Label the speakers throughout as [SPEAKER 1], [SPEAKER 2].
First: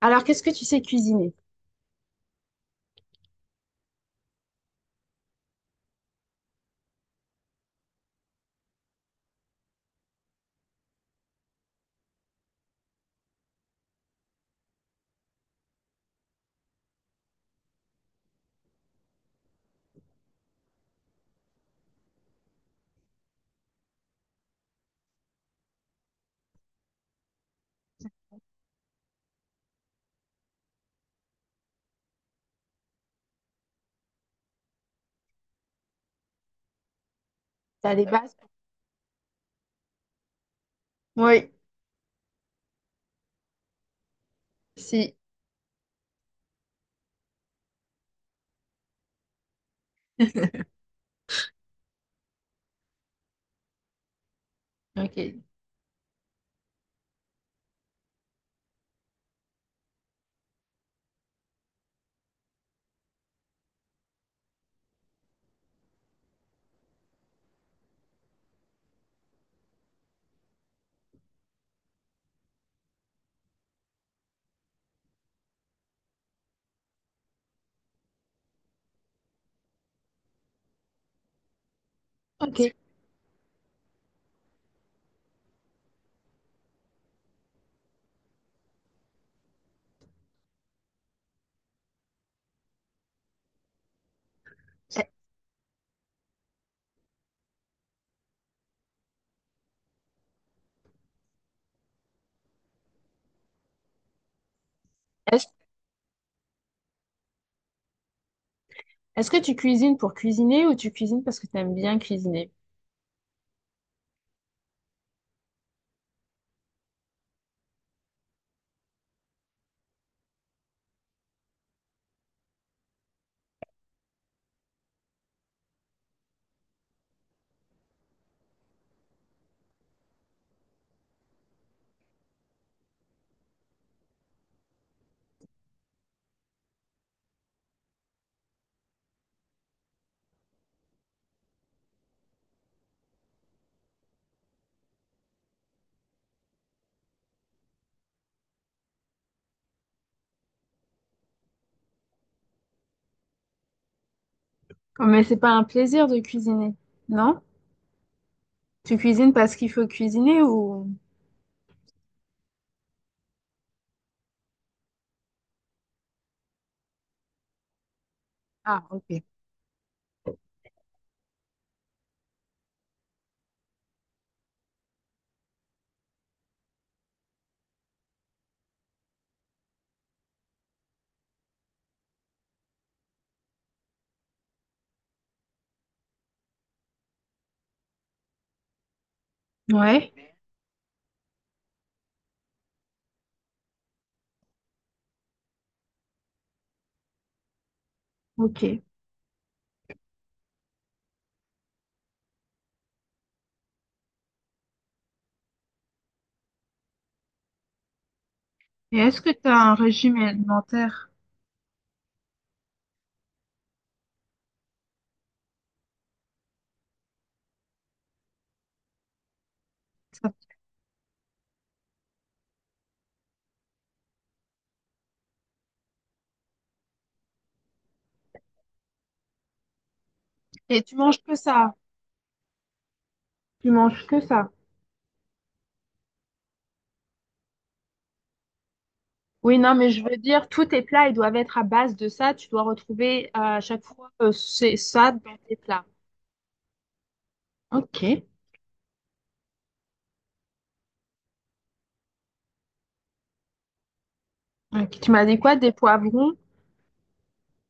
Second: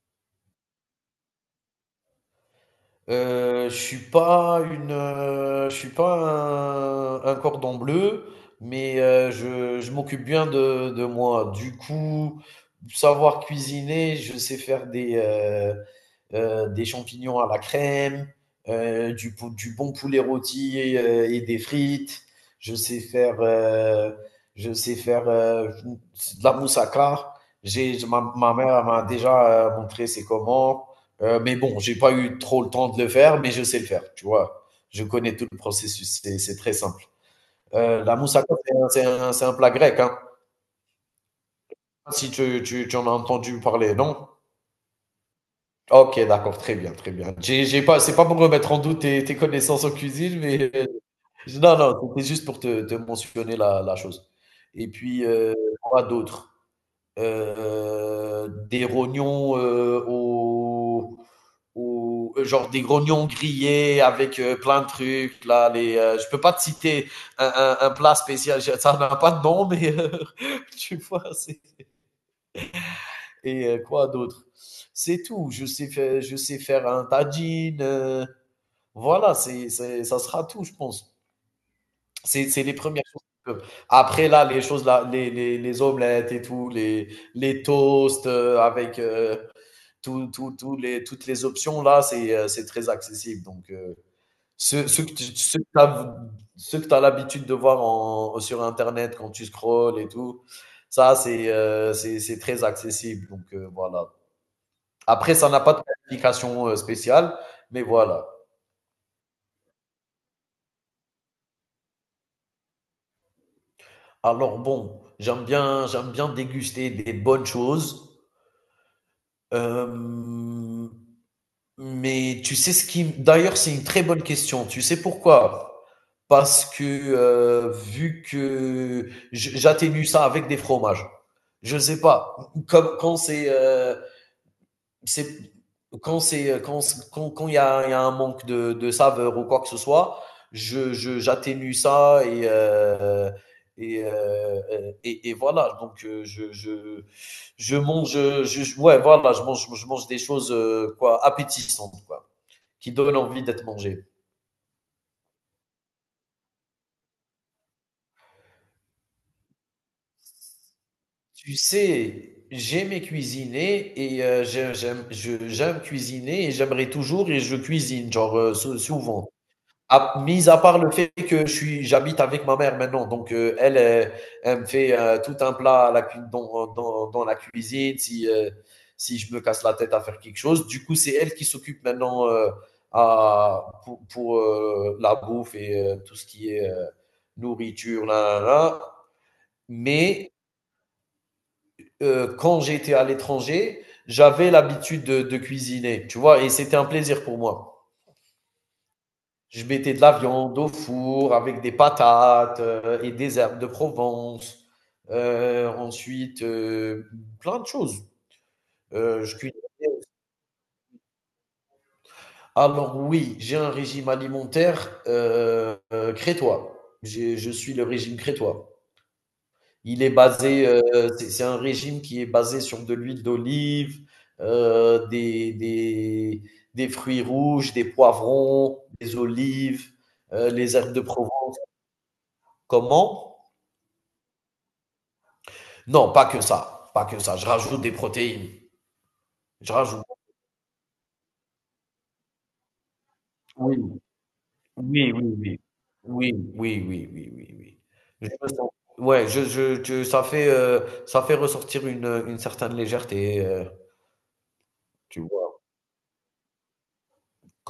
[SPEAKER 1] Alors, qu'est-ce que tu sais cuisiner?
[SPEAKER 2] Je suis pas une, je suis pas un cordon bleu, mais je m'occupe bien de moi. Du coup, savoir cuisiner, je sais faire des champignons à la crème, du bon poulet rôti et des frites. Je sais faire, heu, je sais faire, de la moussaka. J'ai ma mère elle m'a déjà, montré c'est comment. Mais bon, j'ai pas eu trop le temps de le faire, mais je sais le faire, tu vois. Je connais tout le processus, c'est très simple.
[SPEAKER 1] T'as as des
[SPEAKER 2] La
[SPEAKER 1] bases?
[SPEAKER 2] moussaka, c'est un plat grec, hein.
[SPEAKER 1] Oui,
[SPEAKER 2] Si tu en as entendu parler, non?
[SPEAKER 1] si.
[SPEAKER 2] Ok, d'accord, très bien, très bien. J'ai pas, c'est pas pour remettre en doute tes connaissances en cuisine, mais non, non, c'était juste pour te mentionner la chose. Et puis,
[SPEAKER 1] Ok.
[SPEAKER 2] quoi d'autre? Des rognons genre des rognons grillés avec plein de trucs là les je peux pas te citer un plat spécial, ça n'a pas de nom, mais tu vois c'est et quoi d'autre. C'est tout je sais faire un tagine voilà ça sera tout je pense, c'est
[SPEAKER 1] Ok.
[SPEAKER 2] c'est les premières choses qui peuvent. Après là les choses là les omelettes et tout les toasts avec tout les, toutes les options là, c'est très accessible. Donc, ceux que tu as l'habitude de voir sur Internet quand tu scrolls et tout, ça, c'est c'est très accessible. Donc, voilà. Après,
[SPEAKER 1] Est-ce,
[SPEAKER 2] ça n'a pas de qualification spéciale, mais voilà.
[SPEAKER 1] est-ce que tu cuisines pour cuisiner ou tu cuisines parce que tu aimes bien cuisiner?
[SPEAKER 2] Alors, bon, j'aime bien déguster des bonnes choses. Euh, Mais tu sais ce qui d'ailleurs, c'est une très bonne question. Tu sais pourquoi? Parce que vu que je j'atténue ça avec des fromages. Je ne sais pas, comme quand c'est, c'est quand c'est, quand s quand quand il y a un manque de saveur ou quoi que ce soit, je j'atténue ça et et voilà donc je mange, je ouais voilà, je mange des choses, quoi, appétissantes, quoi, qui donne envie d'être mangé.
[SPEAKER 1] Oh, mais c'est pas un plaisir de cuisiner. Non? Tu cuisines parce qu'il faut cuisiner ou...
[SPEAKER 2] Tu sais, j'aimais cuisiner et j'aime cuisiner et j'aimerais toujours et je cuisine, genre
[SPEAKER 1] Ah, ok.
[SPEAKER 2] souvent. Mis à part le fait que j'habite avec ma mère maintenant, donc elle, elle me fait tout un plat à la dans la cuisine si, si je me casse la tête à faire quelque chose. Du coup, c'est elle qui s'occupe maintenant pour, la bouffe et tout ce qui est nourriture, là, là, là.
[SPEAKER 1] Ouais,
[SPEAKER 2] Mais quand j'étais à l'étranger, j'avais l'habitude de cuisiner, tu vois, et c'était un plaisir pour moi.
[SPEAKER 1] ok. Et
[SPEAKER 2] Je mettais de la viande au four avec des patates et des herbes de Provence. Ensuite, plein de choses.
[SPEAKER 1] est-ce que
[SPEAKER 2] Je
[SPEAKER 1] tu as
[SPEAKER 2] cuisinais.
[SPEAKER 1] un régime alimentaire?
[SPEAKER 2] Alors oui, j'ai un régime alimentaire crétois. Je suis le régime crétois. Il est
[SPEAKER 1] Ça-
[SPEAKER 2] basé, c'est un régime qui est basé sur de l'huile d'olive, euh, des, des, des fruits rouges, des poivrons, des olives, les
[SPEAKER 1] Et
[SPEAKER 2] herbes
[SPEAKER 1] tu
[SPEAKER 2] de
[SPEAKER 1] manges
[SPEAKER 2] Provence.
[SPEAKER 1] que ça?
[SPEAKER 2] Comment?
[SPEAKER 1] Tu manges que ça?
[SPEAKER 2] Non, pas que ça, pas que ça. Je rajoute des protéines.
[SPEAKER 1] Oui,
[SPEAKER 2] Je
[SPEAKER 1] non, mais je
[SPEAKER 2] rajoute.
[SPEAKER 1] veux dire, tous tes plats, ils doivent être à base de ça. Tu dois retrouver à
[SPEAKER 2] Oui,
[SPEAKER 1] chaque fois c'est ça
[SPEAKER 2] oui, oui,
[SPEAKER 1] dans tes
[SPEAKER 2] oui.
[SPEAKER 1] plats.
[SPEAKER 2] Oui, oui, oui, oui, oui, oui.
[SPEAKER 1] Ok.
[SPEAKER 2] Je me sens- Ouais, ça fait ressortir une certaine légèreté,
[SPEAKER 1] Ok. Tu
[SPEAKER 2] tu
[SPEAKER 1] m'as dit quoi?
[SPEAKER 2] vois.
[SPEAKER 1] Des poivrons?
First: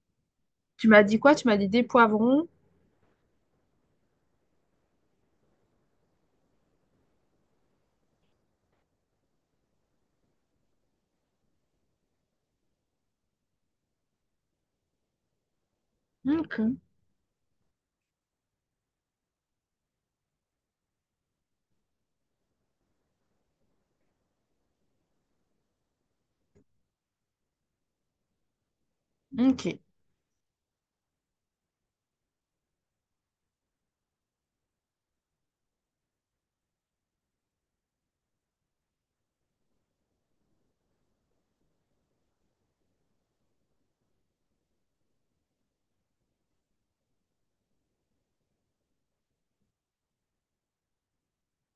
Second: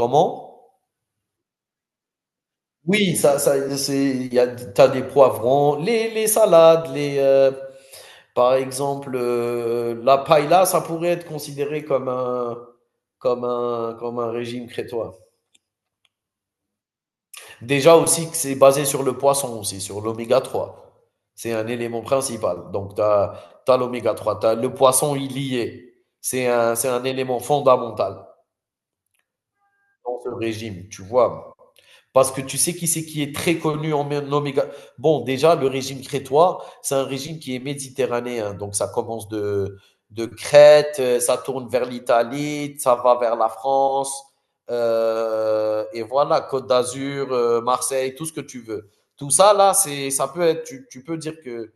[SPEAKER 2] Comment?
[SPEAKER 1] Tu m'as dit quoi? Tu m'as dit des poivrons?
[SPEAKER 2] Oui, ça ça c'est il y a t'as des poivrons, les salades, les, par exemple, la paella, ça pourrait être considéré comme un régime crétois.
[SPEAKER 1] Ok.
[SPEAKER 2] Déjà aussi que c'est basé sur le poisson aussi, sur l'oméga trois. C'est un élément principal. Donc tu as l'oméga 3, t'as le poisson il y est. C'est un élément fondamental
[SPEAKER 1] Ok.
[SPEAKER 2] dans ce régime, tu vois? Parce que tu sais qui c'est qui est très connu en Oméga. Bon, déjà, le régime crétois, c'est un régime qui est méditerranéen. Donc, ça commence de Crète, ça tourne vers l'Italie, ça va vers la France. Et voilà, Côte d'Azur, Marseille, tout ce que tu veux. Tout ça, là, c'est, ça peut être, tu peux dire que.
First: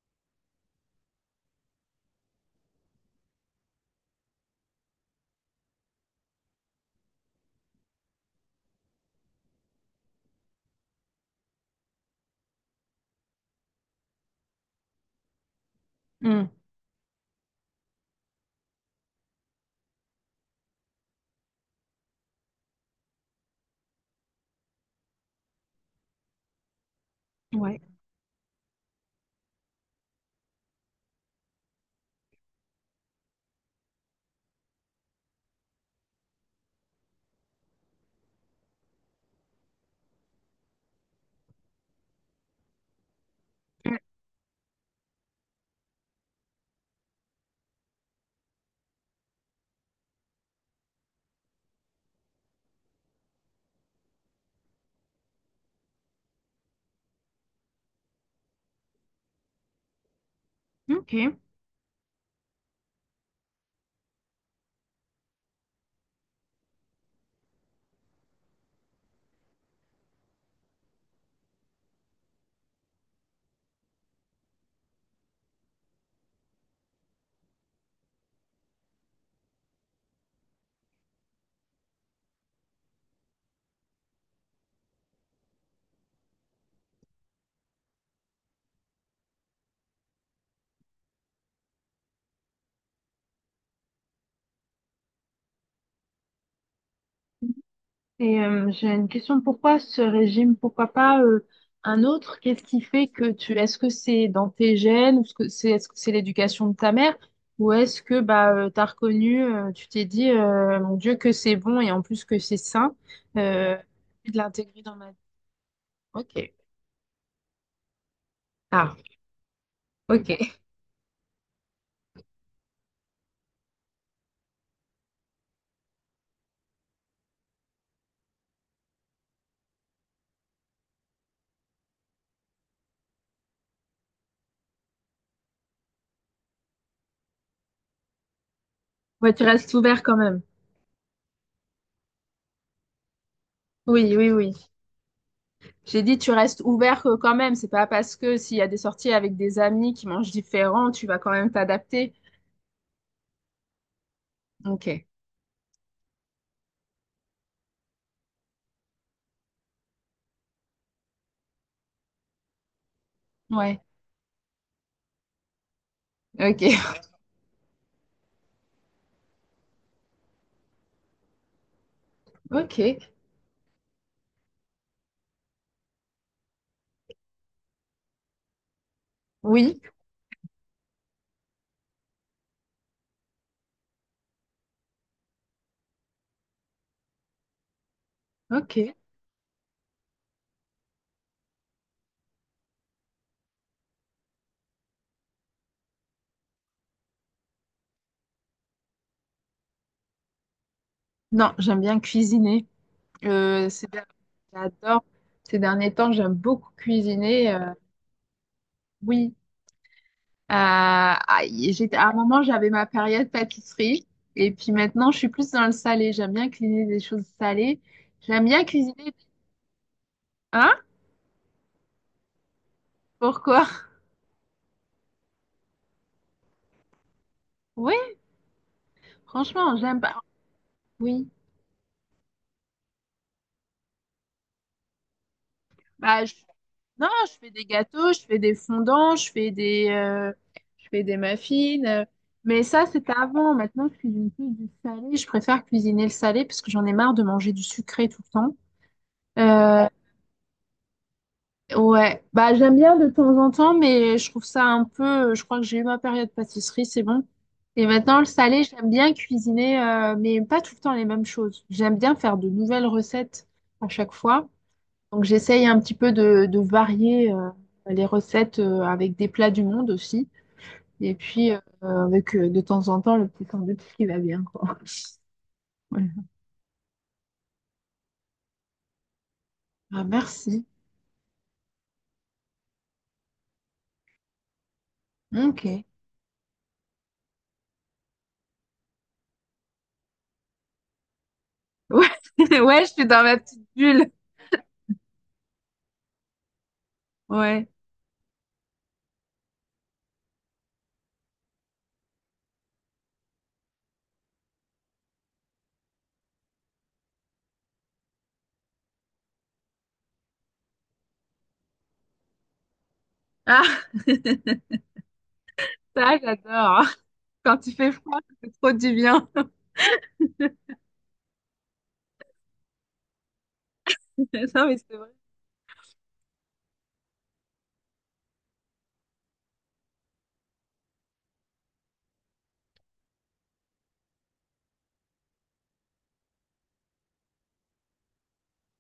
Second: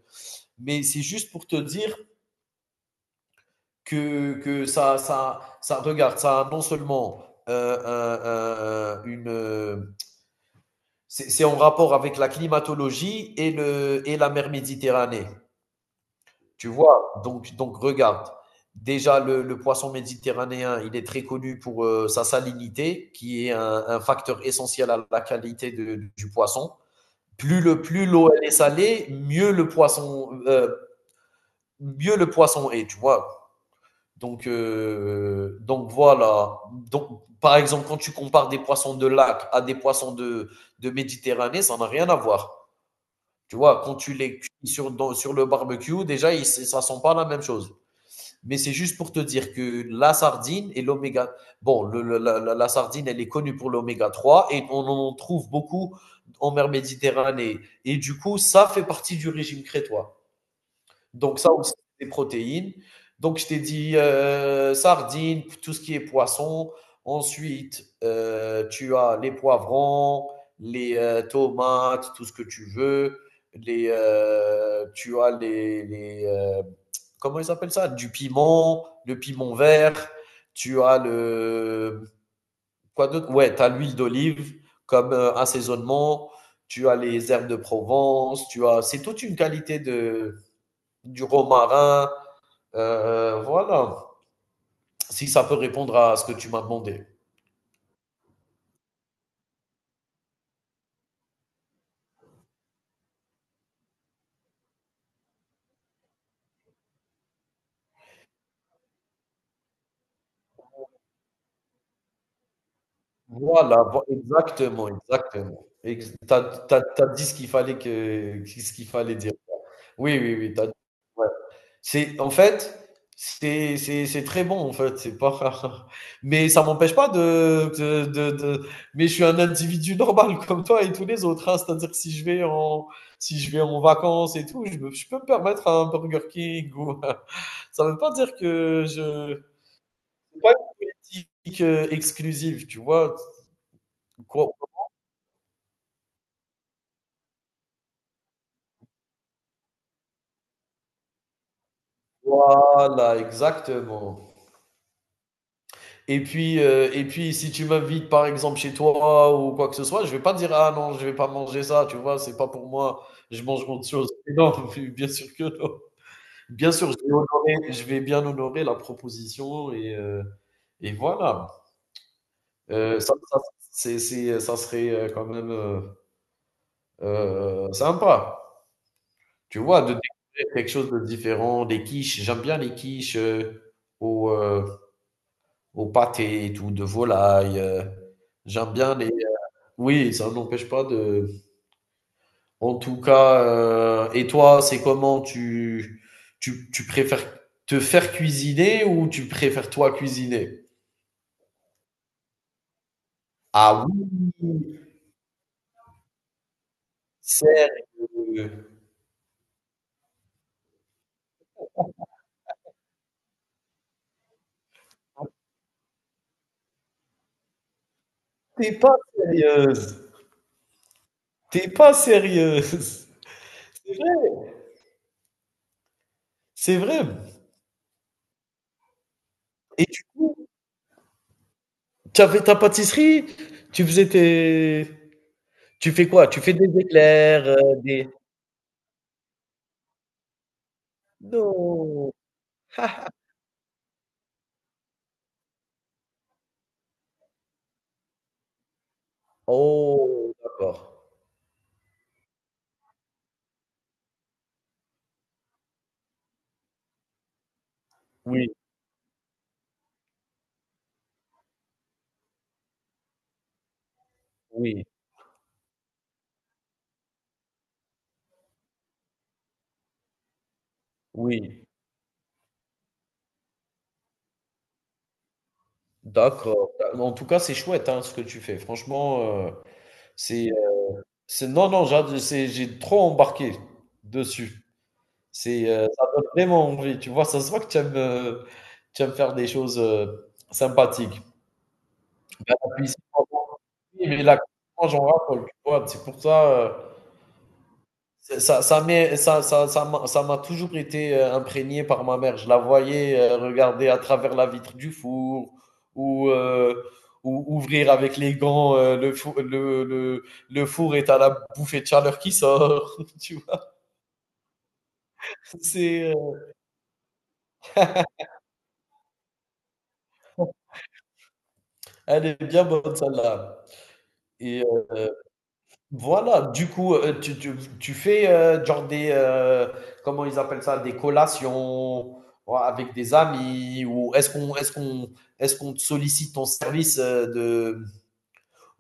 [SPEAKER 2] Mais c'est juste pour te dire que ça, regarde, ça a non seulement euh, un- un- une, euh, c'est en rapport avec la climatologie et, et la mer Méditerranée.
[SPEAKER 1] Hmm.
[SPEAKER 2] Tu vois, donc regarde. Déjà, le poisson méditerranéen, il est très connu pour sa salinité, qui est un facteur essentiel à la qualité du poisson.
[SPEAKER 1] Ouais.
[SPEAKER 2] Plus l'eau elle est salée, mieux le poisson, est, tu vois. Donc voilà. Donc, par exemple, quand tu compares des poissons de lac à des poissons de Méditerranée, ça n'a rien à voir. Tu vois, quand
[SPEAKER 1] Mm.
[SPEAKER 2] tu les cuis sur le barbecue, déjà, ça sent pas la même chose. Mais c'est juste pour te dire que la sardine et l'oméga. Bon, la sardine, elle est connue pour l'oméga 3, et on en trouve beaucoup en mer Méditerranée. Et du coup, ça fait partie du régime crétois.
[SPEAKER 1] Ok.
[SPEAKER 2] Donc, ça aussi, c'est des protéines. Donc, je t'ai dit sardines, tout ce qui est poisson. Ensuite, tu as les poivrons, les tomates, tout ce que tu veux. Les, comment ils appellent ça? Du piment, le piment vert. Tu as le, quoi d'autre? Ouais, tu as l'huile d'olive comme assaisonnement. Tu as les herbes de Provence. Tu as, c'est toute une qualité de, du romarin. Voilà, si ça peut répondre à ce que tu m'as demandé.
[SPEAKER 1] Et j'ai une question. Pourquoi ce régime? Pourquoi pas un autre? Qu'est-ce qui fait que tu... Est-ce que c'est dans tes gènes? Ou est-ce que c'est l'éducation de ta mère? Ou est-ce que bah, t'as reconnu, tu t'es dit, mon Dieu, que c'est bon et en plus que c'est sain, euh,
[SPEAKER 2] Voilà,
[SPEAKER 1] de l'intégrer
[SPEAKER 2] exactement,
[SPEAKER 1] dans ma vie.
[SPEAKER 2] exactement. T'as,
[SPEAKER 1] Ok.
[SPEAKER 2] t'as dit ce qu'il fallait que, ce qu'il
[SPEAKER 1] Ah,
[SPEAKER 2] fallait dire. Oui, oui, oui.
[SPEAKER 1] ok.
[SPEAKER 2] Ouais. C'est en fait, c'est très bon en fait, c'est pas. Mais ça m'empêche pas Mais je suis un individu normal comme toi et tous les autres. Hein. C'est-à-dire si je vais en vacances et tout, je peux me permettre un Burger King ou. Ça veut pas dire que
[SPEAKER 1] Ouais,
[SPEAKER 2] je.
[SPEAKER 1] tu restes ouvert quand
[SPEAKER 2] C'est
[SPEAKER 1] même.
[SPEAKER 2] pas une politique exclusive, tu vois.
[SPEAKER 1] Oui, oui, oui.
[SPEAKER 2] Quoi-
[SPEAKER 1] J'ai dit, tu restes ouvert quand même. C'est pas parce que s'il y a des sorties avec des amis qui mangent différent, tu vas quand même t'adapter.
[SPEAKER 2] Voilà, exactement.
[SPEAKER 1] Ok.
[SPEAKER 2] Et puis, si tu m'invites par exemple chez toi ou quoi que ce soit, je vais pas dire ah non, je vais pas manger ça, tu vois, c'est pas pour moi, je mange
[SPEAKER 1] Ouais.
[SPEAKER 2] autre chose. Mais non, bien sûr que non.
[SPEAKER 1] Ok.
[SPEAKER 2] Bien sûr, je vais bien honorer la proposition et voilà.
[SPEAKER 1] Ok.
[SPEAKER 2] Euh, ça, ça, ça serait quand même sympa, tu
[SPEAKER 1] Oui.
[SPEAKER 2] vois, de découvrir quelque chose de différent. Des quiches, j'aime bien les quiches au, euh, au pâté et tout, de volaille. J'aime
[SPEAKER 1] Ok.
[SPEAKER 2] bien les, oui, ça n'empêche pas de en tout cas, et toi, c'est comment? Tu préfères te faire cuisiner ou tu préfères toi cuisiner?
[SPEAKER 1] Non, j'aime bien cuisiner. Euh,
[SPEAKER 2] Ah
[SPEAKER 1] c'est bien-
[SPEAKER 2] oui!
[SPEAKER 1] J'adore. Ces derniers temps, j'aime beaucoup cuisiner.
[SPEAKER 2] Sérieux?
[SPEAKER 1] Oui. J'étais, à un moment, j'avais ma période pâtisserie. Et puis maintenant, je suis plus dans le salé. J'aime bien cuisiner des choses salées. J'aime bien
[SPEAKER 2] T'es pas
[SPEAKER 1] cuisiner.
[SPEAKER 2] sérieuse!
[SPEAKER 1] Hein?
[SPEAKER 2] T'es pas sérieuse!
[SPEAKER 1] Pourquoi?
[SPEAKER 2] C'est vrai! C'est vrai.
[SPEAKER 1] Oui, franchement,
[SPEAKER 2] Et
[SPEAKER 1] j'aime
[SPEAKER 2] du
[SPEAKER 1] pas.
[SPEAKER 2] coup,
[SPEAKER 1] Oui.
[SPEAKER 2] tu avais ta pâtisserie? Tu faisais tes Tu fais
[SPEAKER 1] Bah,
[SPEAKER 2] quoi?
[SPEAKER 1] je-
[SPEAKER 2] Tu fais des
[SPEAKER 1] Non, je
[SPEAKER 2] éclairs,
[SPEAKER 1] fais des
[SPEAKER 2] des
[SPEAKER 1] gâteaux, je fais des fondants, je fais je fais des muffins.
[SPEAKER 2] non!
[SPEAKER 1] Mais ça, c'était avant. Maintenant, je cuisine plus du salé. Je préfère cuisiner le salé parce que j'en ai marre de manger du sucré tout le temps. Euh,
[SPEAKER 2] Oh! D'accord.
[SPEAKER 1] ouais, bah j'aime bien de temps en temps, mais je trouve ça un peu. Je crois que j'ai eu ma période pâtisserie, c'est bon. Et maintenant, le
[SPEAKER 2] Oui,
[SPEAKER 1] salé, j'aime bien cuisiner, mais pas tout le temps les mêmes choses. J'aime bien faire de nouvelles recettes à chaque fois.
[SPEAKER 2] oui,
[SPEAKER 1] Donc j'essaye un petit peu de varier les recettes avec des plats du monde aussi. Et puis
[SPEAKER 2] oui.
[SPEAKER 1] avec de temps en temps le petit sandwich qui va bien, quoi. Ouais.
[SPEAKER 2] D'accord. En tout cas, c'est chouette hein, ce que tu fais. Franchement,
[SPEAKER 1] Ah,
[SPEAKER 2] c'est,
[SPEAKER 1] merci.
[SPEAKER 2] euh, c'est, non, non, j'ai trop embarqué dessus.
[SPEAKER 1] Ok.
[SPEAKER 2] C'est,
[SPEAKER 1] Ouais,
[SPEAKER 2] ça donne vraiment envie. Tu vois, ça se voit que tu aimes faire des choses sympathiques.
[SPEAKER 1] ouais,
[SPEAKER 2] Ben, la
[SPEAKER 1] je
[SPEAKER 2] cuisine,
[SPEAKER 1] suis dans
[SPEAKER 2] on
[SPEAKER 1] ma
[SPEAKER 2] en
[SPEAKER 1] petite
[SPEAKER 2] dit,
[SPEAKER 1] bulle.
[SPEAKER 2] mais la cuisine, moi, j'en raffole. Tu vois, c'est pour ça.
[SPEAKER 1] Ouais.
[SPEAKER 2] C'est- Ça, m'est- ça, ça m'a toujours été imprégné par ma mère. Je la voyais regarder à travers la vitre du four ou, euh, ou ouvrir avec les gants le four et t'as la bouffée de chaleur qui sort. Tu vois,
[SPEAKER 1] Ah,
[SPEAKER 2] c'est,
[SPEAKER 1] ça, j'adore. Quand il fait froid, c'est trop du bien.
[SPEAKER 2] elle est bien bonne celle-là. Et
[SPEAKER 1] Non, mais c'est
[SPEAKER 2] euh,
[SPEAKER 1] vrai.
[SPEAKER 2] voilà, du coup, tu fais, genre comment ils appellent ça? Des collations, ou avec des amis ou est-ce qu'on te sollicite ton service, de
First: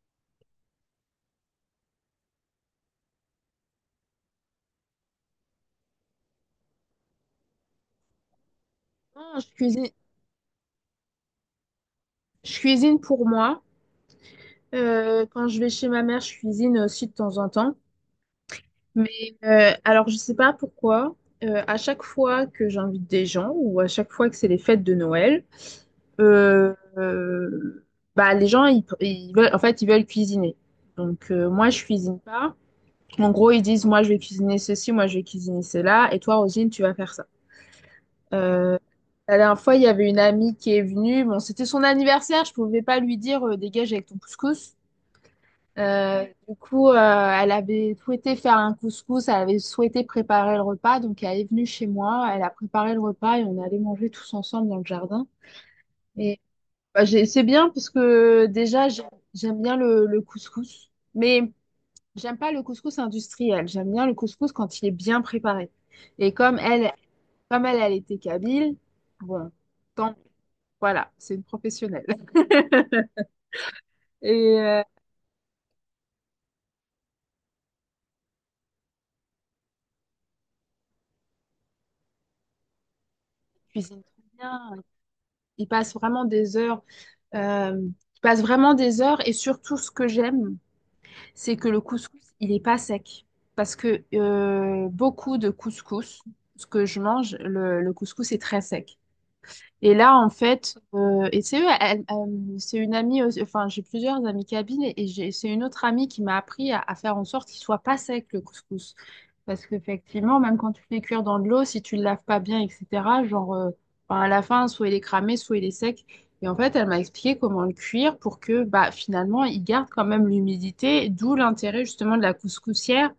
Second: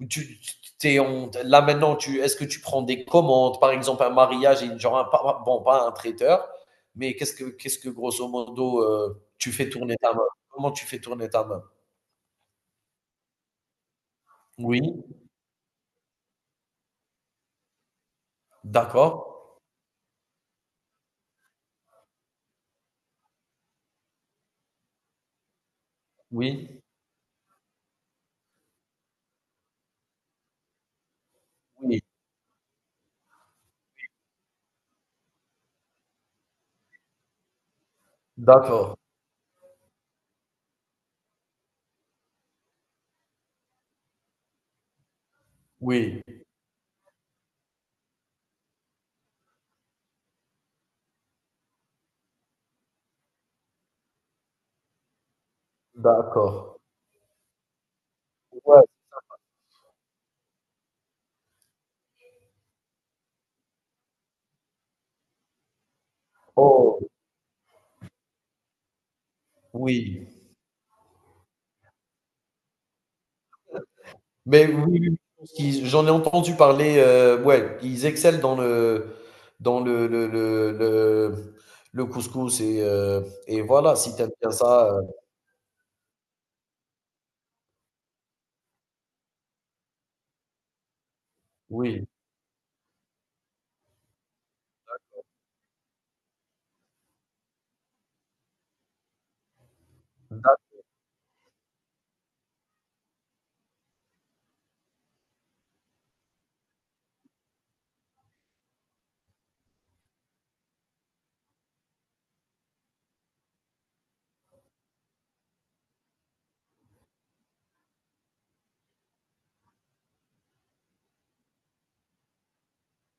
[SPEAKER 2] ou tu tu tu es là maintenant tu est-ce que tu prends des commandes? Par exemple, un mariage et genre un pas bon, pas un traiteur, mais qu'est-ce que grosso modo,
[SPEAKER 1] Non,
[SPEAKER 2] tu fais tourner ta main? Comment tu fais tourner ta main?
[SPEAKER 1] je cuisine pour moi.
[SPEAKER 2] Oui,
[SPEAKER 1] Quand je vais chez ma mère, je cuisine aussi de temps en temps.
[SPEAKER 2] d'accord.
[SPEAKER 1] Mais alors, je sais pas pourquoi, à chaque fois que j'invite des gens ou à chaque fois que c'est les fêtes de Noël, euh,
[SPEAKER 2] Oui,
[SPEAKER 1] euh, bah, les gens, ils veulent, en fait, ils veulent cuisiner. Donc, moi, je
[SPEAKER 2] oui,
[SPEAKER 1] cuisine pas. En gros, ils disent, moi, je vais cuisiner ceci, moi, je vais cuisiner cela, et toi, Rosine, tu vas faire ça. Euh,
[SPEAKER 2] d'accord.
[SPEAKER 1] la dernière fois, il y avait une amie qui est venue. Bon, c'était son anniversaire, je pouvais pas lui dire, dégage avec ton couscous.
[SPEAKER 2] Oui,
[SPEAKER 1] Du coup, elle avait souhaité faire un couscous, elle avait souhaité préparer le repas, donc elle est venue chez moi, elle a préparé le repas et on allait manger tous ensemble dans le jardin. Et
[SPEAKER 2] d'accord.
[SPEAKER 1] bah, c'est bien parce que
[SPEAKER 2] Ouais.
[SPEAKER 1] déjà, j'aime bien le couscous, mais j'aime pas le couscous industriel, j'aime bien le couscous quand il est bien préparé. Et
[SPEAKER 2] Oh,
[SPEAKER 1] comme elle, elle était kabyle, bon, tant
[SPEAKER 2] oui.
[SPEAKER 1] voilà, c'est une professionnelle. Et
[SPEAKER 2] Mais oui, oui, oui, j'en ai entendu parler, ouais, ils excellent dans le couscous et voilà,
[SPEAKER 1] cuisine
[SPEAKER 2] si
[SPEAKER 1] très
[SPEAKER 2] t'aimes bien
[SPEAKER 1] bien,
[SPEAKER 2] ça,
[SPEAKER 1] il passe vraiment des heures. Euh, je passe vraiment des heures et surtout ce que j'aime, c'est que le
[SPEAKER 2] oui.
[SPEAKER 1] couscous, il n'est pas sec. Parce que beaucoup de couscous, ce que je mange, le couscous est très sec. Et là, en fait, c'est une amie, enfin, j'ai plusieurs amies cabines et c'est une autre amie qui m'a appris à faire en sorte qu'il soit pas sec le couscous. Parce qu'effectivement, même quand tu le fais cuire dans de l'eau, si tu le laves pas bien, etc., genre, enfin, à la fin, soit il est cramé, soit il est sec. Et en fait, elle m'a expliqué comment le cuire pour que, bah, finalement, il garde quand même l'humidité, d'où l'intérêt justement de la couscoussière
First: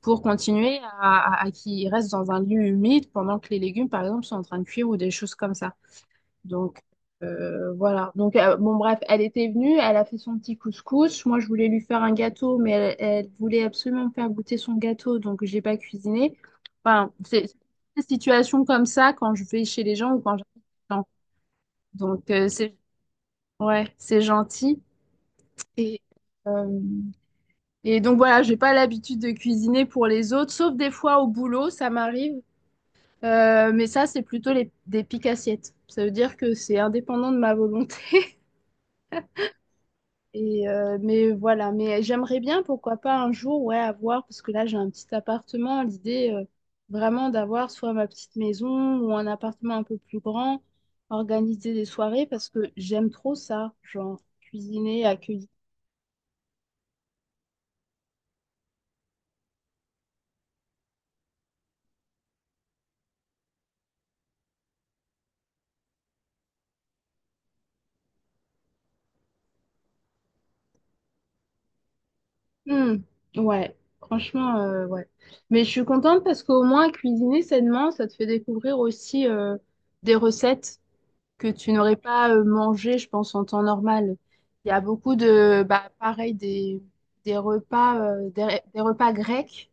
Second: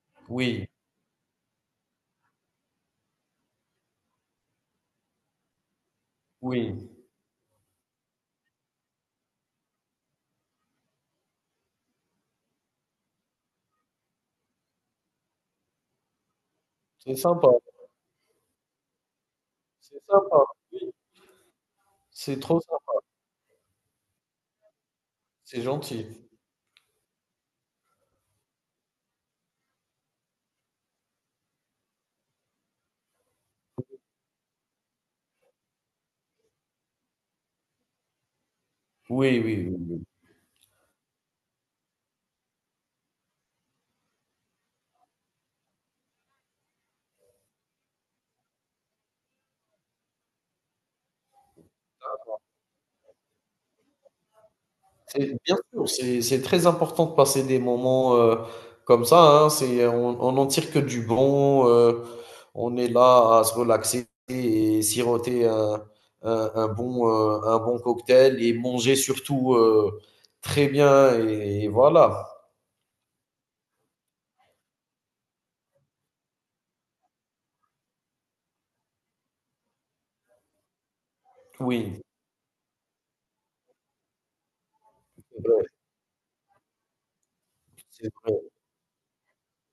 [SPEAKER 1] pour
[SPEAKER 2] Oui,
[SPEAKER 1] continuer à qu'il reste dans un lieu humide pendant que les légumes, par exemple, sont en train de cuire ou des choses comme ça.
[SPEAKER 2] oui,
[SPEAKER 1] Donc voilà. Donc bon bref, elle était venue, elle a fait son petit couscous. Moi je voulais lui faire un gâteau, mais elle, elle voulait absolument me faire goûter son gâteau, donc j'ai pas cuisiné. Enfin,
[SPEAKER 2] c'est
[SPEAKER 1] c'est
[SPEAKER 2] sympa,
[SPEAKER 1] c'est des situations comme ça quand je vais chez les
[SPEAKER 2] c'est
[SPEAKER 1] gens ou quand
[SPEAKER 2] sympa,
[SPEAKER 1] j'invite
[SPEAKER 2] oui.
[SPEAKER 1] les gens. Donc
[SPEAKER 2] C'est trop
[SPEAKER 1] c'est
[SPEAKER 2] sympa,
[SPEAKER 1] ouais, c'est gentil.
[SPEAKER 2] c'est
[SPEAKER 1] Et
[SPEAKER 2] gentil.
[SPEAKER 1] euh, et donc voilà, j'ai pas l'habitude de cuisiner pour les autres, sauf des fois au boulot, ça m'arrive. Mais ça, c'est plutôt des piques assiettes. Ça veut dire que c'est indépendant de ma volonté.
[SPEAKER 2] Oui, oui, oui.
[SPEAKER 1] Et mais voilà, mais j'aimerais bien, pourquoi pas un jour, ouais, avoir, parce que là j'ai un petit appartement, l'idée vraiment d'avoir soit ma petite maison ou un appartement un peu plus grand, organiser des soirées, parce que j'aime trop ça, genre cuisiner,
[SPEAKER 2] C'est
[SPEAKER 1] accueillir.
[SPEAKER 2] bien sûr, c'est très important de passer des moments, comme ça, hein. C'est on n'en tire que du bon, on est là à se relaxer et siroter un bon cocktail et manger surtout, très bien et voilà.
[SPEAKER 1] Hmm, ouais, franchement, ouais. Mais je suis contente parce qu'au moins cuisiner sainement, ça te fait découvrir aussi des recettes que tu n'aurais
[SPEAKER 2] Oui,
[SPEAKER 1] pas mangé, je pense, en temps normal. Il y a beaucoup de, bah, pareil,
[SPEAKER 2] c'est vrai.
[SPEAKER 1] des repas grecs,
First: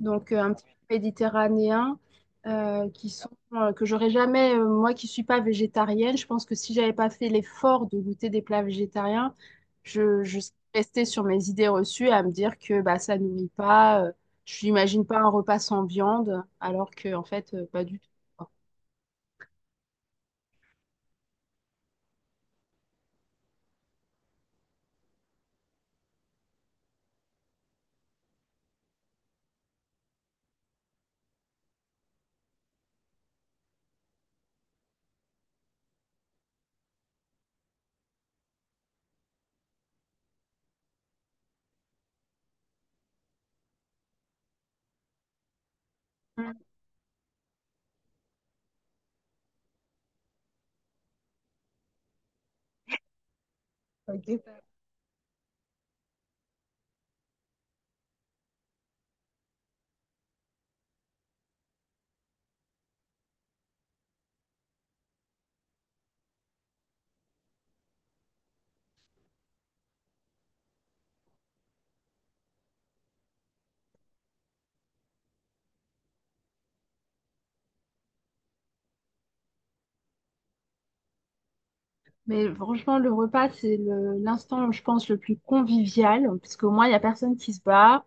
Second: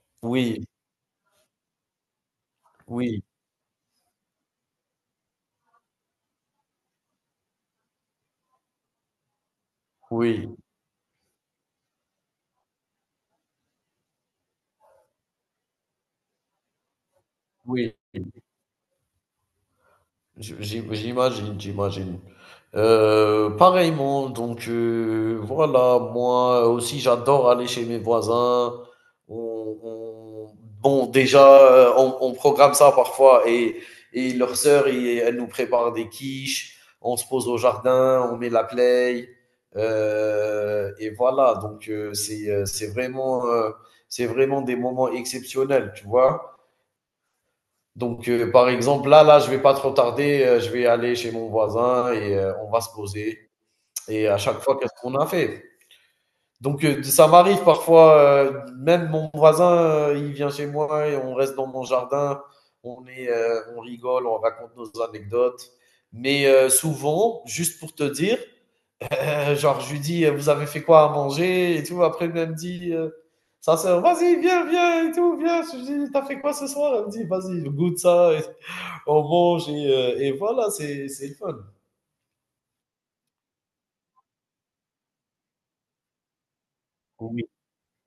[SPEAKER 1] donc un petit
[SPEAKER 2] Oui,
[SPEAKER 1] peu méditerranéens, qui
[SPEAKER 2] oui,
[SPEAKER 1] sont, que j'aurais jamais, moi qui suis pas végétarienne, je pense que si j'avais pas fait l'effort de goûter des plats végétariens, je
[SPEAKER 2] oui,
[SPEAKER 1] serais restée sur mes idées reçues à me dire que bah, ça nourrit pas, je n'imagine pas un repas sans viande, alors que, en fait, pas
[SPEAKER 2] oui.
[SPEAKER 1] du tout quoi.
[SPEAKER 2] J'imagine, j'imagine. Pareillement, donc voilà, moi aussi j'adore aller chez mes voisins. On- on- Bon, déjà, on programme ça parfois et leur sœur, elle nous prépare des quiches, on se pose au jardin, on met la play. Et voilà, donc c'est vraiment des moments exceptionnels, tu vois. Donc, par exemple, là, là, je vais pas trop tarder, je vais aller chez mon voisin et on va se poser. Et à chaque fois, qu'est-ce qu'on a fait? Donc, ça m'arrive parfois, même mon voisin, il vient chez moi et on reste dans mon jardin, on rigole, on raconte nos anecdotes. Mais souvent, juste pour te dire, genre, je lui dis, vous avez fait quoi à manger et tout. Après, elle me dit, sa sœur, vas-y, viens, viens et tout, viens. Je lui dis, t'as fait quoi ce soir? Elle me dit, vas-y, goûte ça, on mange et voilà, c'est le fun.
[SPEAKER 1] Mais franchement, le repas, c'est l'instant, je pense, le plus convivial, parce qu'au moins, il n'y a personne
[SPEAKER 2] Oui,
[SPEAKER 1] qui se bat,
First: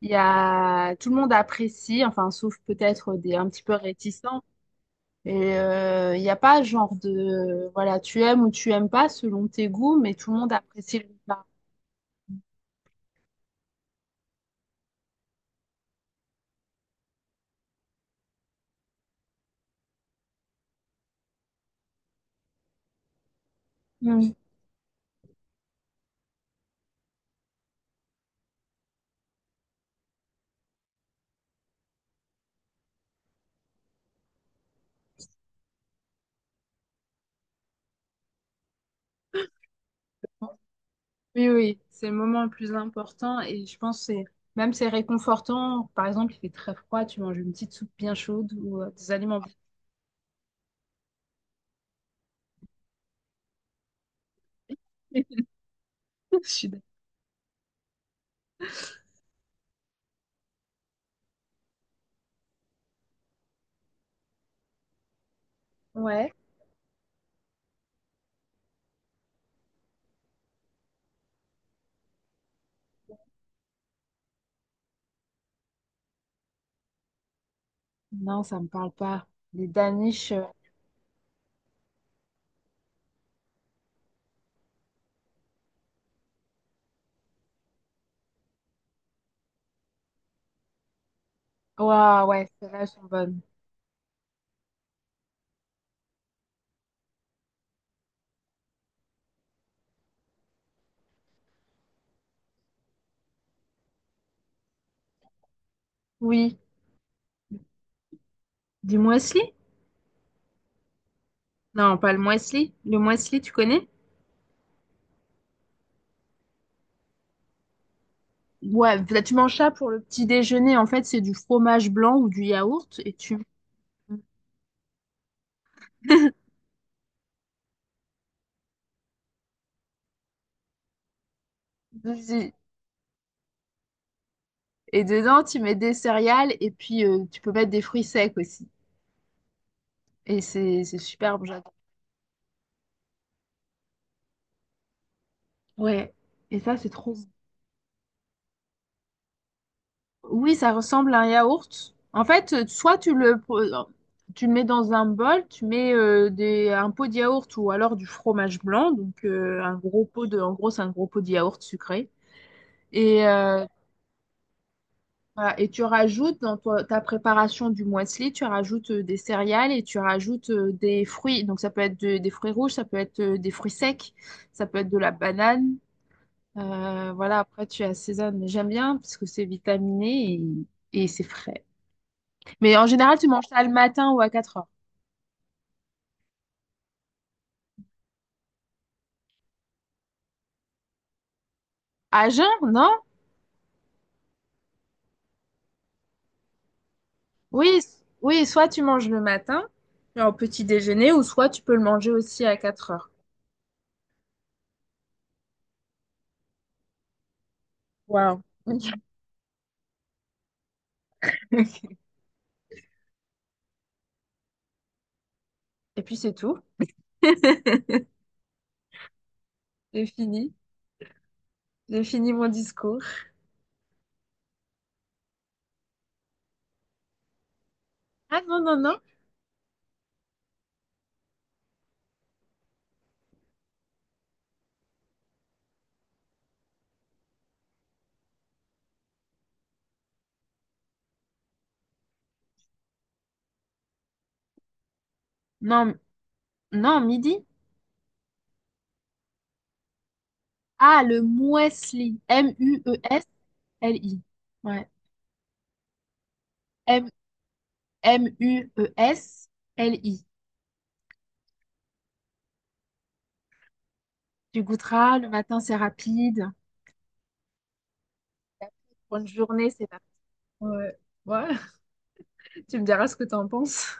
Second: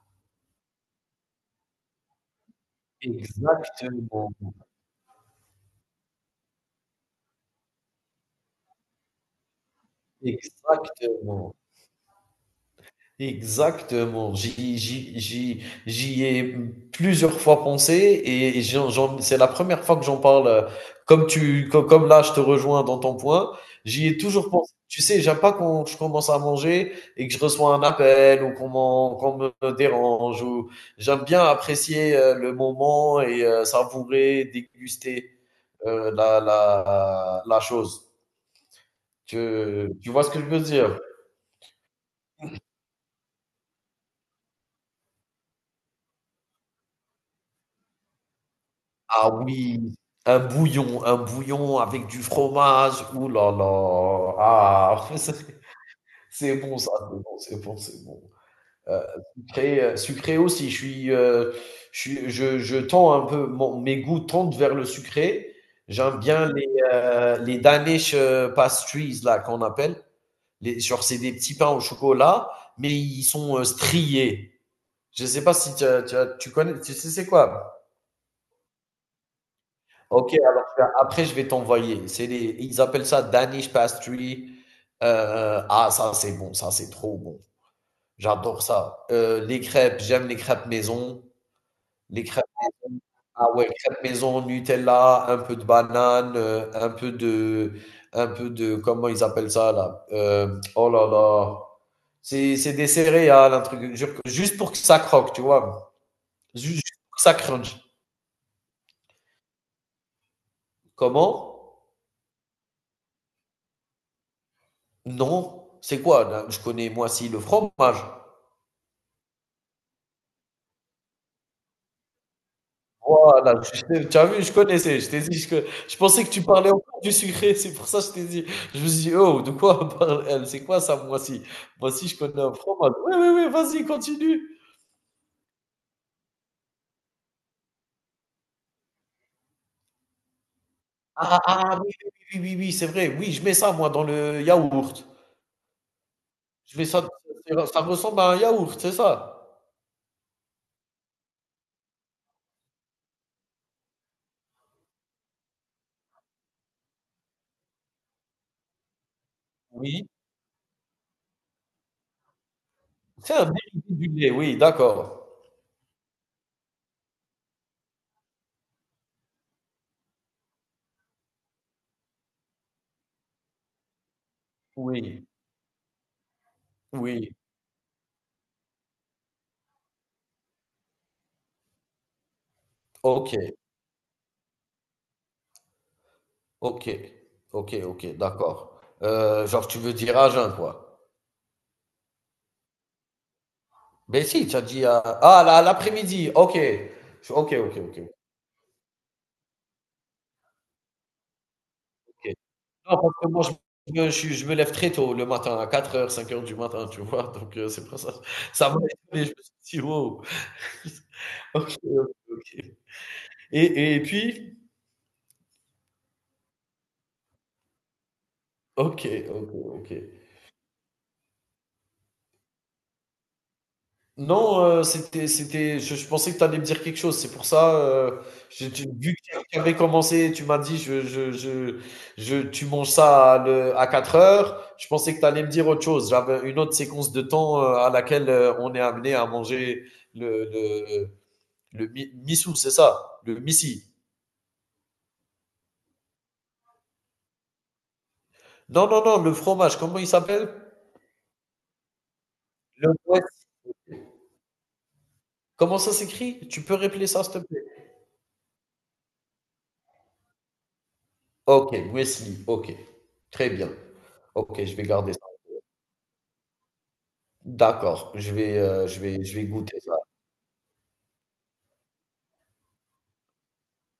[SPEAKER 1] il y a, tout le monde apprécie, enfin, sauf peut-être des un petit peu
[SPEAKER 2] exactement.
[SPEAKER 1] réticents. Et il n'y a pas genre de, voilà, tu aimes ou tu aimes pas selon tes goûts, mais tout le monde apprécie le repas.
[SPEAKER 2] Exactement. Exactement. J'y ai plusieurs fois pensé et c'est la première fois que j'en parle. Comme, là, je te rejoins dans ton point. J'y ai
[SPEAKER 1] Mm.
[SPEAKER 2] toujours pensé. Tu sais, j'aime pas quand je commence à manger et que je reçois un appel ou qu'on me dérange ou j'aime bien apprécier le moment et savourer, déguster la chose. Tu, tu vois ce que je veux dire?
[SPEAKER 1] Oui, oui, c'est le moment le plus important et je pense que c'est réconfortant. Par exemple, il fait très froid, tu manges une petite soupe bien chaude ou des
[SPEAKER 2] Ah
[SPEAKER 1] aliments bien.
[SPEAKER 2] oui, un bouillon avec du fromage. Ouh là là. Ah, c'est
[SPEAKER 1] Je
[SPEAKER 2] c'est
[SPEAKER 1] suis
[SPEAKER 2] bon
[SPEAKER 1] d'accord.
[SPEAKER 2] ça, c'est bon, c'est bon, c'est bon. Heu, sucré aussi, je suis, je suis je tends un peu, mon mes goûts tendent vers le sucré. J'aime
[SPEAKER 1] Ouais.
[SPEAKER 2] bien les Danish, pastries là qu'on appelle. Les genre c'est des petits pains au chocolat, mais ils sont, striés. Je sais pas si tu as tu as tu connais tu sais c'est quoi.
[SPEAKER 1] Non, ça me parle pas. Les daniches.
[SPEAKER 2] Ok, alors après je vais t'envoyer. Ils appellent ça Danish pastry. Ah, ça c'est bon, ça c'est trop bon. J'adore ça. Les crêpes, j'aime les crêpes maison. Les
[SPEAKER 1] Ouah,
[SPEAKER 2] crêpes
[SPEAKER 1] ouais, celles-là elles
[SPEAKER 2] maison.
[SPEAKER 1] sont bonnes.
[SPEAKER 2] Ah ouais, crêpes maison, Nutella, un peu de banane, comment ils appellent ça là? Oh là là, c'est des céréales, un truc, juste pour que ça croque, tu vois.
[SPEAKER 1] Oui.
[SPEAKER 2] Juste pour que ça crunch.
[SPEAKER 1] Du muesli?
[SPEAKER 2] Comment?
[SPEAKER 1] Non, pas le muesli. Le muesli, tu connais?
[SPEAKER 2] Non, c'est quoi? Là, je connais moi si le fromage.
[SPEAKER 1] Ouais, là, tu manges ça pour le petit déjeuner. En fait, c'est du fromage blanc ou du yaourt et tu
[SPEAKER 2] Voilà, tu sais, tu as vu, je connaissais, je t'ai dit, je pensais que tu parlais encore du sucré, c'est pour ça que je t'ai dit, je me suis dit: «Oh, de quoi parle elle? C'est quoi ça, moi si? Moi si je connais un fromage». «Oui, oui, oui, vas-y, continue».
[SPEAKER 1] et dedans, tu mets des céréales et puis tu peux mettre des fruits secs aussi. Et c'est
[SPEAKER 2] Ah
[SPEAKER 1] superbe,
[SPEAKER 2] ah,
[SPEAKER 1] j'adore.
[SPEAKER 2] ah, oui, oui, oui, oui, oui, oui, c'est vrai, oui, je mets ça moi dans le yaourt.
[SPEAKER 1] Ouais. Et ça,
[SPEAKER 2] Je mets
[SPEAKER 1] c'est
[SPEAKER 2] ça
[SPEAKER 1] trop bon.
[SPEAKER 2] Ça ressemble à un yaourt, c'est ça?
[SPEAKER 1] Oui, ça ressemble à un yaourt. En fait, soit tu le, pr- tu le mets dans un bol, tu mets un pot de yaourt ou alors du fromage blanc. Donc, un gros
[SPEAKER 2] Oui,
[SPEAKER 1] pot de, en gros, c'est un gros pot de yaourt sucré. Et,
[SPEAKER 2] c'est un
[SPEAKER 1] euh,
[SPEAKER 2] dérivé du lait, oui, d'accord.
[SPEAKER 1] voilà. Et tu rajoutes dans ta préparation du muesli, tu rajoutes des céréales et tu rajoutes des fruits. Donc, ça peut être des fruits rouges, ça peut être des fruits secs, ça peut être de la
[SPEAKER 2] Oui,
[SPEAKER 1] banane.
[SPEAKER 2] oui,
[SPEAKER 1] Voilà, après tu assaisonnes, mais j'aime bien parce que c'est vitaminé et c'est frais. Mais en général, tu manges
[SPEAKER 2] OK.
[SPEAKER 1] ça le matin ou à quatre heures.
[SPEAKER 2] Ok, ok, ok, d'accord. Genre, tu veux dire à jeun, quoi.
[SPEAKER 1] À jeun, non?
[SPEAKER 2] Ben si, tu as dit à, ah, là, l'après-midi, ok. Ok,
[SPEAKER 1] Oui,
[SPEAKER 2] ok, ok.
[SPEAKER 1] oui, soit tu manges le matin, genre au petit déjeuner, ou soit tu peux le manger
[SPEAKER 2] Ok.
[SPEAKER 1] aussi à 4
[SPEAKER 2] Non,
[SPEAKER 1] heures.
[SPEAKER 2] parce que moi, je me lève très tôt le matin, à 4 heures 5 heures du matin, tu vois. Donc, c'est pour ça.
[SPEAKER 1] Waouh.
[SPEAKER 2] Ça m'a étonné, je me suis dit, wow. Ok, ok, ok. Et puis,
[SPEAKER 1] Et puis c'est tout.
[SPEAKER 2] ok, ok, ok.
[SPEAKER 1] J'ai fini. J'ai fini mon discours.
[SPEAKER 2] Non, c'était, je pensais que tu allais me dire quelque chose. C'est pour ça,
[SPEAKER 1] Ah non, non, non.
[SPEAKER 2] vu que tu avais commencé, tu m'as dit, tu manges ça à 4 heures. Je pensais que tu allais me dire autre chose. J'avais une autre séquence de temps à laquelle on est amené à manger le, le, le missou, c'est ça, le missi.
[SPEAKER 1] Non, non, midi.
[SPEAKER 2] Non, non, non, le fromage, comment il s'appelle?
[SPEAKER 1] Ah, le muesli.
[SPEAKER 2] Le Wes-
[SPEAKER 1] MUESLI. Ouais.
[SPEAKER 2] Comment ça s'écrit? Tu peux répéter ça, s'il te plaît?
[SPEAKER 1] MMUESLI.
[SPEAKER 2] Ok, Wesley, ok. Très bien.
[SPEAKER 1] Tu
[SPEAKER 2] Ok, je vais garder.
[SPEAKER 1] goûteras, le matin c'est rapide
[SPEAKER 2] D'accord, je vais, heu, je
[SPEAKER 1] pour
[SPEAKER 2] vais
[SPEAKER 1] une
[SPEAKER 2] je vais
[SPEAKER 1] journée,
[SPEAKER 2] goûter
[SPEAKER 1] c'est
[SPEAKER 2] ça.
[SPEAKER 1] pas. Ouais, ouais, tu me diras ce que t'en penses.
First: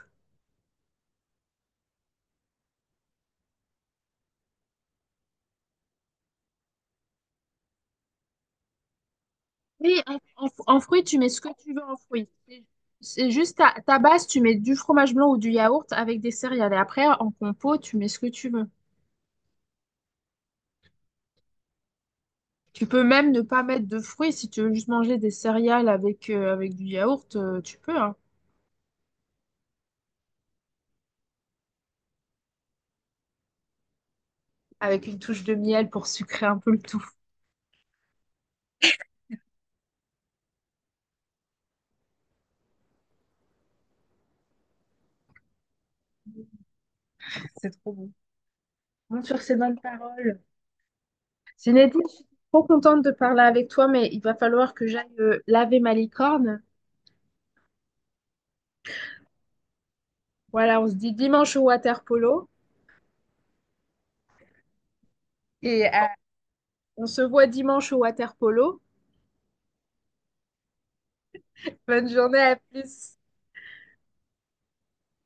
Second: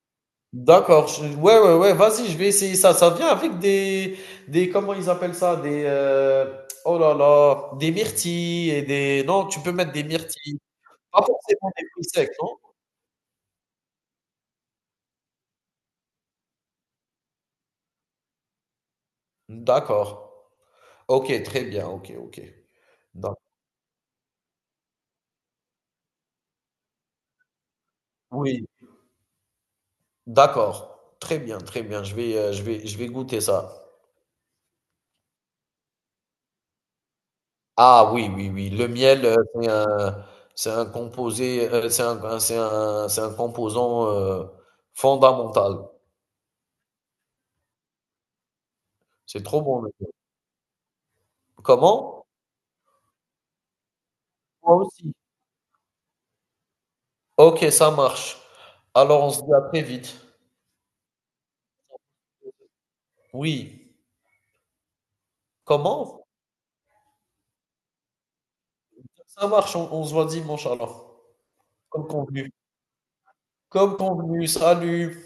[SPEAKER 2] D'accord, je ouais, ouais, ouais, vas-y, je vais essayer ça. Ça vient avec des comment ils appellent ça? Oh là là, des myrtilles et des non, tu peux mettre
[SPEAKER 1] Oui,
[SPEAKER 2] des
[SPEAKER 1] en-
[SPEAKER 2] myrtilles,
[SPEAKER 1] en fruits, tu
[SPEAKER 2] pas
[SPEAKER 1] mets ce que
[SPEAKER 2] forcément
[SPEAKER 1] tu veux
[SPEAKER 2] des
[SPEAKER 1] en
[SPEAKER 2] fruits
[SPEAKER 1] fruits.
[SPEAKER 2] secs, non?
[SPEAKER 1] C'est juste ta base, tu mets du fromage blanc ou du yaourt avec des céréales. Et après, en compo, tu mets ce que tu veux.
[SPEAKER 2] D'accord. OK, très bien, OK, OK.
[SPEAKER 1] Tu peux même
[SPEAKER 2] D'ac
[SPEAKER 1] ne pas mettre de fruits si tu veux juste manger des céréales avec, avec du yaourt, tu peux, hein.
[SPEAKER 2] Oui, d'accord. Très bien, très bien. Je vais goûter ça.
[SPEAKER 1] Avec une touche de miel pour sucrer un peu le tout.
[SPEAKER 2] Ah oui, oui, oui. Le miel, c'est un composé, c'est un composant fondamental.
[SPEAKER 1] C'est trop bon. Bon, sur
[SPEAKER 2] C'est
[SPEAKER 1] ces
[SPEAKER 2] trop
[SPEAKER 1] bonnes
[SPEAKER 2] bon, le miel.
[SPEAKER 1] paroles. Zinedine, je
[SPEAKER 2] Comment?
[SPEAKER 1] suis trop contente de parler avec toi, mais il va falloir
[SPEAKER 2] Moi
[SPEAKER 1] que j'aille
[SPEAKER 2] aussi.
[SPEAKER 1] laver ma licorne.
[SPEAKER 2] Ok, ça marche. Alors on se dit à très vite.
[SPEAKER 1] Voilà, on se dit dimanche au water polo
[SPEAKER 2] Oui.
[SPEAKER 1] et
[SPEAKER 2] Comment?
[SPEAKER 1] on se voit dimanche au water polo.
[SPEAKER 2] Ça marche, on se voit dimanche alors. Comme
[SPEAKER 1] Bonne journée,
[SPEAKER 2] convenu.
[SPEAKER 1] à plus.
[SPEAKER 2] Comme convenu, salut.